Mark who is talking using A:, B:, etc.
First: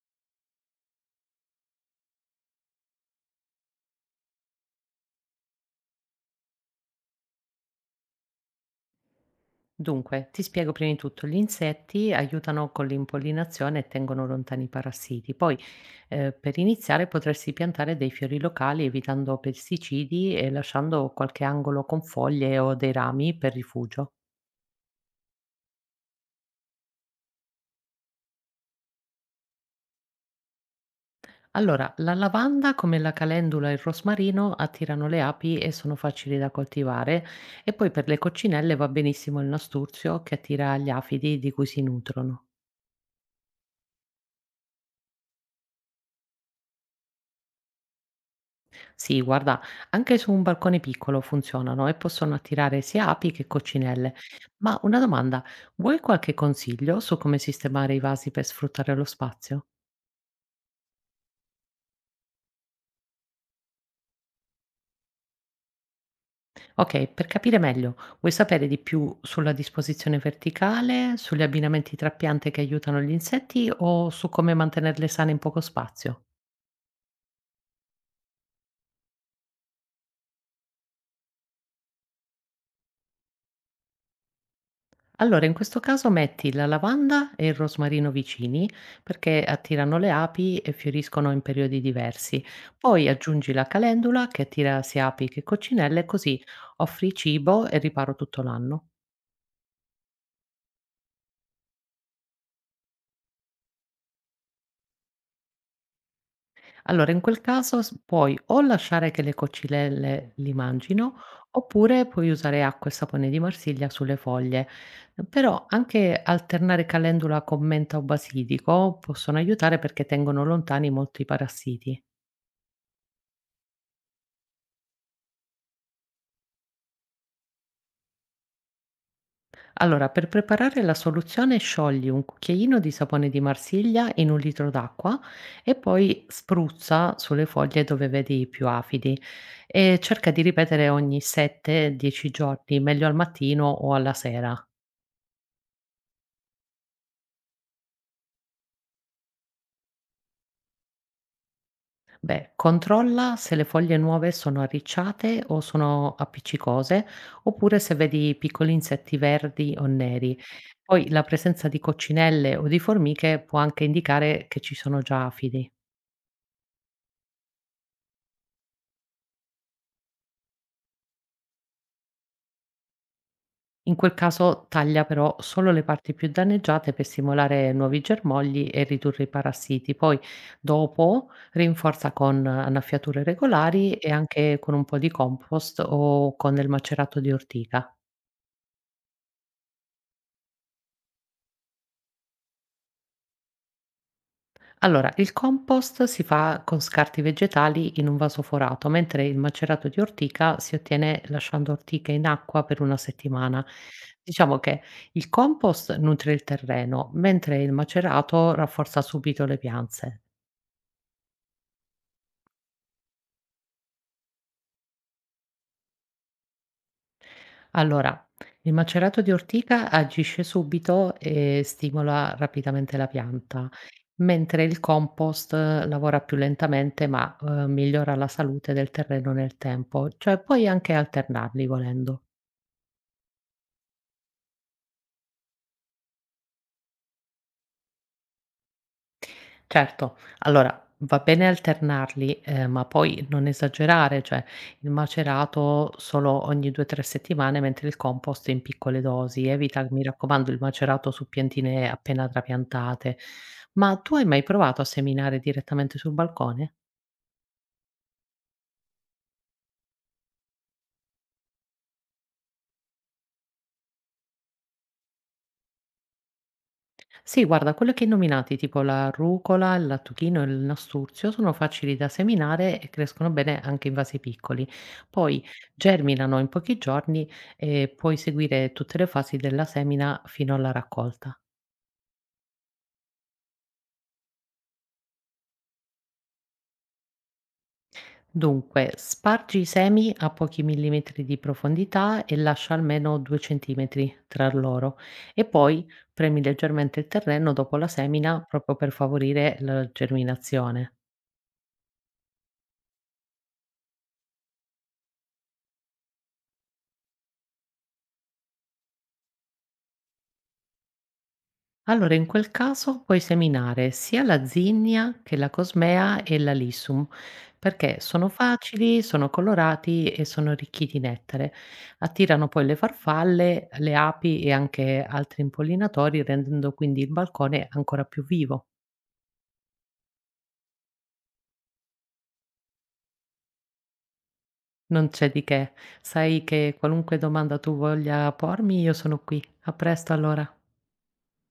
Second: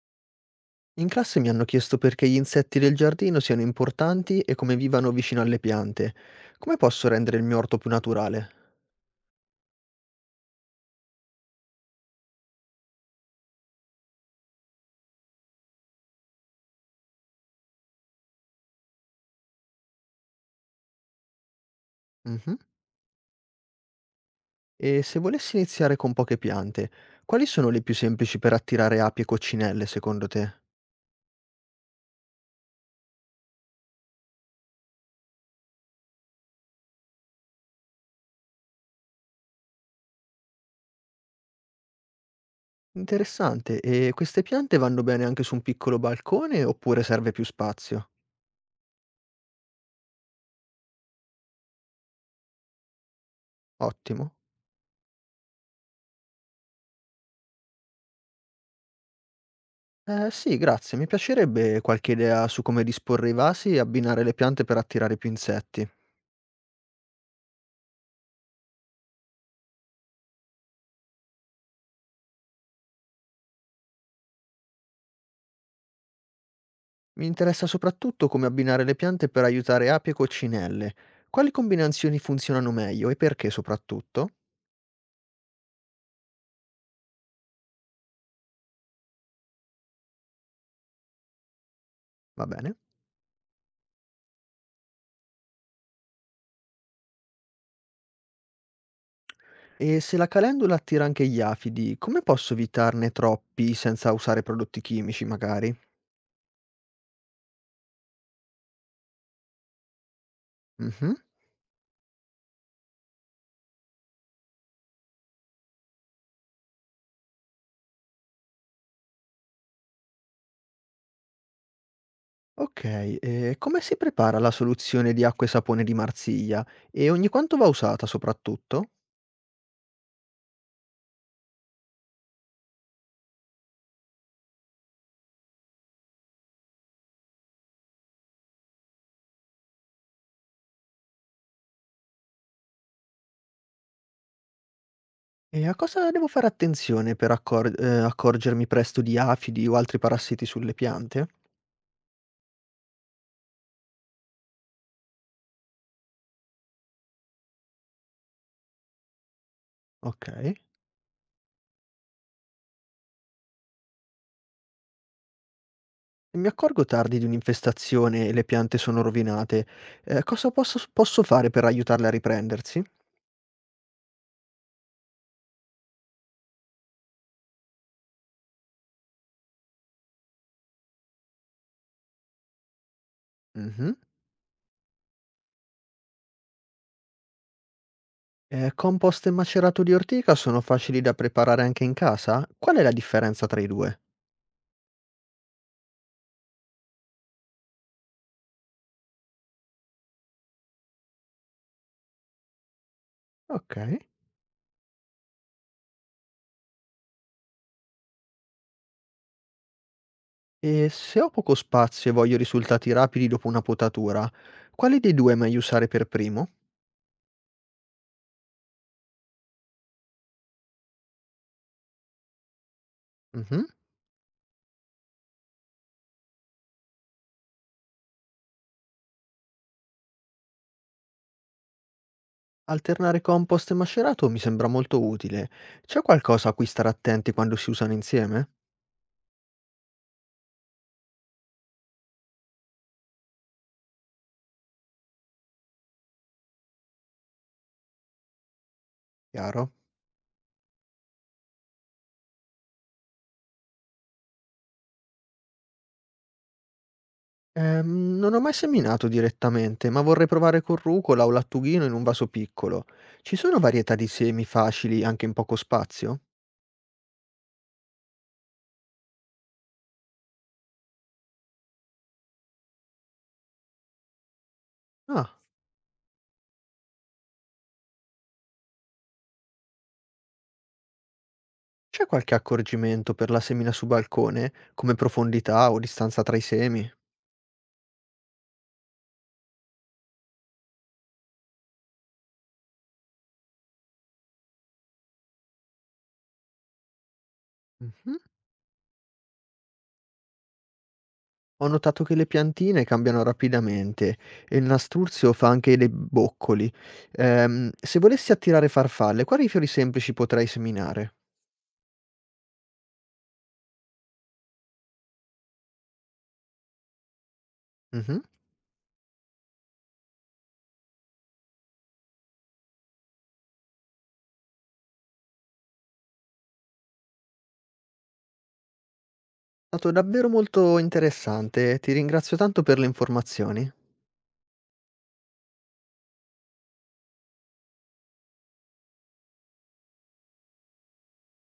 A: In classe mi hanno chiesto perché gli insetti del giardino siano importanti e come vivano vicino alle piante. Come posso rendere il mio orto più naturale?
B: Dunque, ti spiego prima di tutto, gli insetti aiutano con l'impollinazione e tengono lontani i parassiti. Poi, per iniziare, potresti piantare dei fiori locali evitando pesticidi e lasciando qualche angolo con
A: Mhm.
B: foglie o dei rami per rifugio.
A: E se volessi iniziare con poche piante, quali sono le più semplici per attirare api e coccinelle, secondo te?
B: Allora, la lavanda, come la calendula e il rosmarino, attirano le api e sono facili da coltivare. E poi per le coccinelle va benissimo il nasturzio che attira gli afidi di cui si nutrono.
A: Interessante. E queste piante vanno bene anche su un piccolo balcone oppure serve più spazio?
B: Sì, guarda, anche su un balcone piccolo funzionano e possono attirare sia api che coccinelle.
A: Ottimo.
B: Ma una domanda, vuoi qualche consiglio su come sistemare i vasi per sfruttare lo spazio?
A: Eh sì, grazie. Mi piacerebbe qualche idea su come disporre i vasi e abbinare le piante per attirare più insetti.
B: Ok, per capire meglio, vuoi sapere di più sulla disposizione verticale, sugli abbinamenti tra piante che aiutano gli insetti o su come mantenerle sane in poco spazio?
A: Mi interessa soprattutto come abbinare le piante per aiutare api e coccinelle. Quali combinazioni funzionano meglio e perché soprattutto?
B: Allora, in questo caso metti la lavanda e il rosmarino vicini perché attirano le api e fioriscono in periodi diversi.
A: Va bene.
B: Poi aggiungi la calendula che attira sia api che coccinelle, così offri cibo e riparo tutto l'anno.
A: E se la calendula attira anche gli afidi, come posso evitarne troppi senza usare prodotti chimici magari?
B: Allora, in quel caso puoi o lasciare che le coccinelle li
A: Mhm.
B: mangino, oppure puoi usare acqua e sapone di Marsiglia sulle foglie. Però anche alternare calendula con menta o basilico possono aiutare perché tengono lontani molti parassiti.
A: Ok, e come si prepara la soluzione di acqua e sapone di Marsiglia? E ogni quanto va usata soprattutto?
B: Allora, per preparare la soluzione sciogli un cucchiaino di sapone di Marsiglia in un litro d'acqua e poi spruzza sulle foglie dove vedi più afidi e cerca di ripetere ogni 7-10 giorni, meglio al mattino o alla sera.
A: E a cosa devo fare attenzione per accorgermi presto di afidi o altri parassiti sulle piante?
B: Beh, controlla se le foglie nuove sono arricciate o sono appiccicose, oppure se vedi piccoli insetti verdi o
A: Ok.
B: neri. Poi la presenza di coccinelle o di formiche può anche indicare che ci sono già afidi.
A: Mi accorgo tardi di un'infestazione e le piante sono rovinate. Cosa posso fare per aiutarle a riprendersi?
B: In quel caso taglia però solo le parti più danneggiate per stimolare nuovi germogli e ridurre i parassiti. Poi dopo rinforza con annaffiature
A: Mhm.
B: regolari e anche con un po' di compost o con del macerato di ortica.
A: Compost e macerato di ortica sono facili da preparare anche in casa? Qual è la differenza tra i due?
B: Allora, il compost si fa con scarti vegetali in un vaso forato, mentre il macerato di ortica si ottiene lasciando ortica in acqua per una settimana.
A: Ok.
B: Diciamo che il compost nutre il terreno, mentre il macerato rafforza subito le piante.
A: E se ho poco spazio e voglio risultati rapidi dopo una potatura, quale dei due è meglio usare per primo?
B: Allora, il macerato di ortica agisce subito e stimola rapidamente la
A: Mhm.
B: pianta, mentre il compost lavora più lentamente ma migliora la salute del terreno nel tempo, cioè puoi anche alternarli volendo.
A: Alternare compost e macerato mi sembra molto utile. C'è qualcosa a cui stare attenti quando si usano insieme?
B: Certo, allora va bene alternarli, ma poi non esagerare, cioè il macerato solo ogni 2, 3 settimane, mentre il compost in piccole dosi.
A: Chiaro.
B: Evita, mi raccomando, il macerato su piantine appena trapiantate. Ma tu hai mai provato a seminare direttamente sul balcone?
A: Non ho mai seminato direttamente, ma vorrei provare con rucola o lattughino in un vaso piccolo. Ci sono varietà di semi facili anche in poco spazio?
B: Sì, guarda, quello che hai nominati, tipo la rucola, il lattuchino e il nasturzio, sono facili da seminare e crescono bene anche in vasi piccoli.
A: Ah,
B: Poi germinano in pochi giorni e puoi seguire tutte le fasi della semina fino alla raccolta.
A: c'è qualche accorgimento per la semina su balcone, come profondità o distanza tra i semi?
B: Dunque, spargi i semi a pochi millimetri di profondità e lascia almeno 2 centimetri tra loro e poi premi leggermente il terreno dopo la
A: Mhm.
B: semina proprio per favorire la germinazione.
A: Ho notato che le piantine cambiano rapidamente e il nastruzio fa anche dei boccoli. Se volessi attirare farfalle, quali fiori semplici potrei seminare?
B: Allora, in quel caso puoi seminare sia la zinnia che la cosmea e l'alisum, perché
A: Mhm.
B: sono facili, sono colorati e sono ricchi di nettare. Attirano poi le farfalle, le api e anche altri impollinatori, rendendo quindi il balcone ancora più vivo.
A: È stato davvero molto interessante, ti ringrazio tanto per le informazioni.
B: Non c'è di che. Sai che qualunque domanda tu voglia pormi, io sono qui. A presto allora.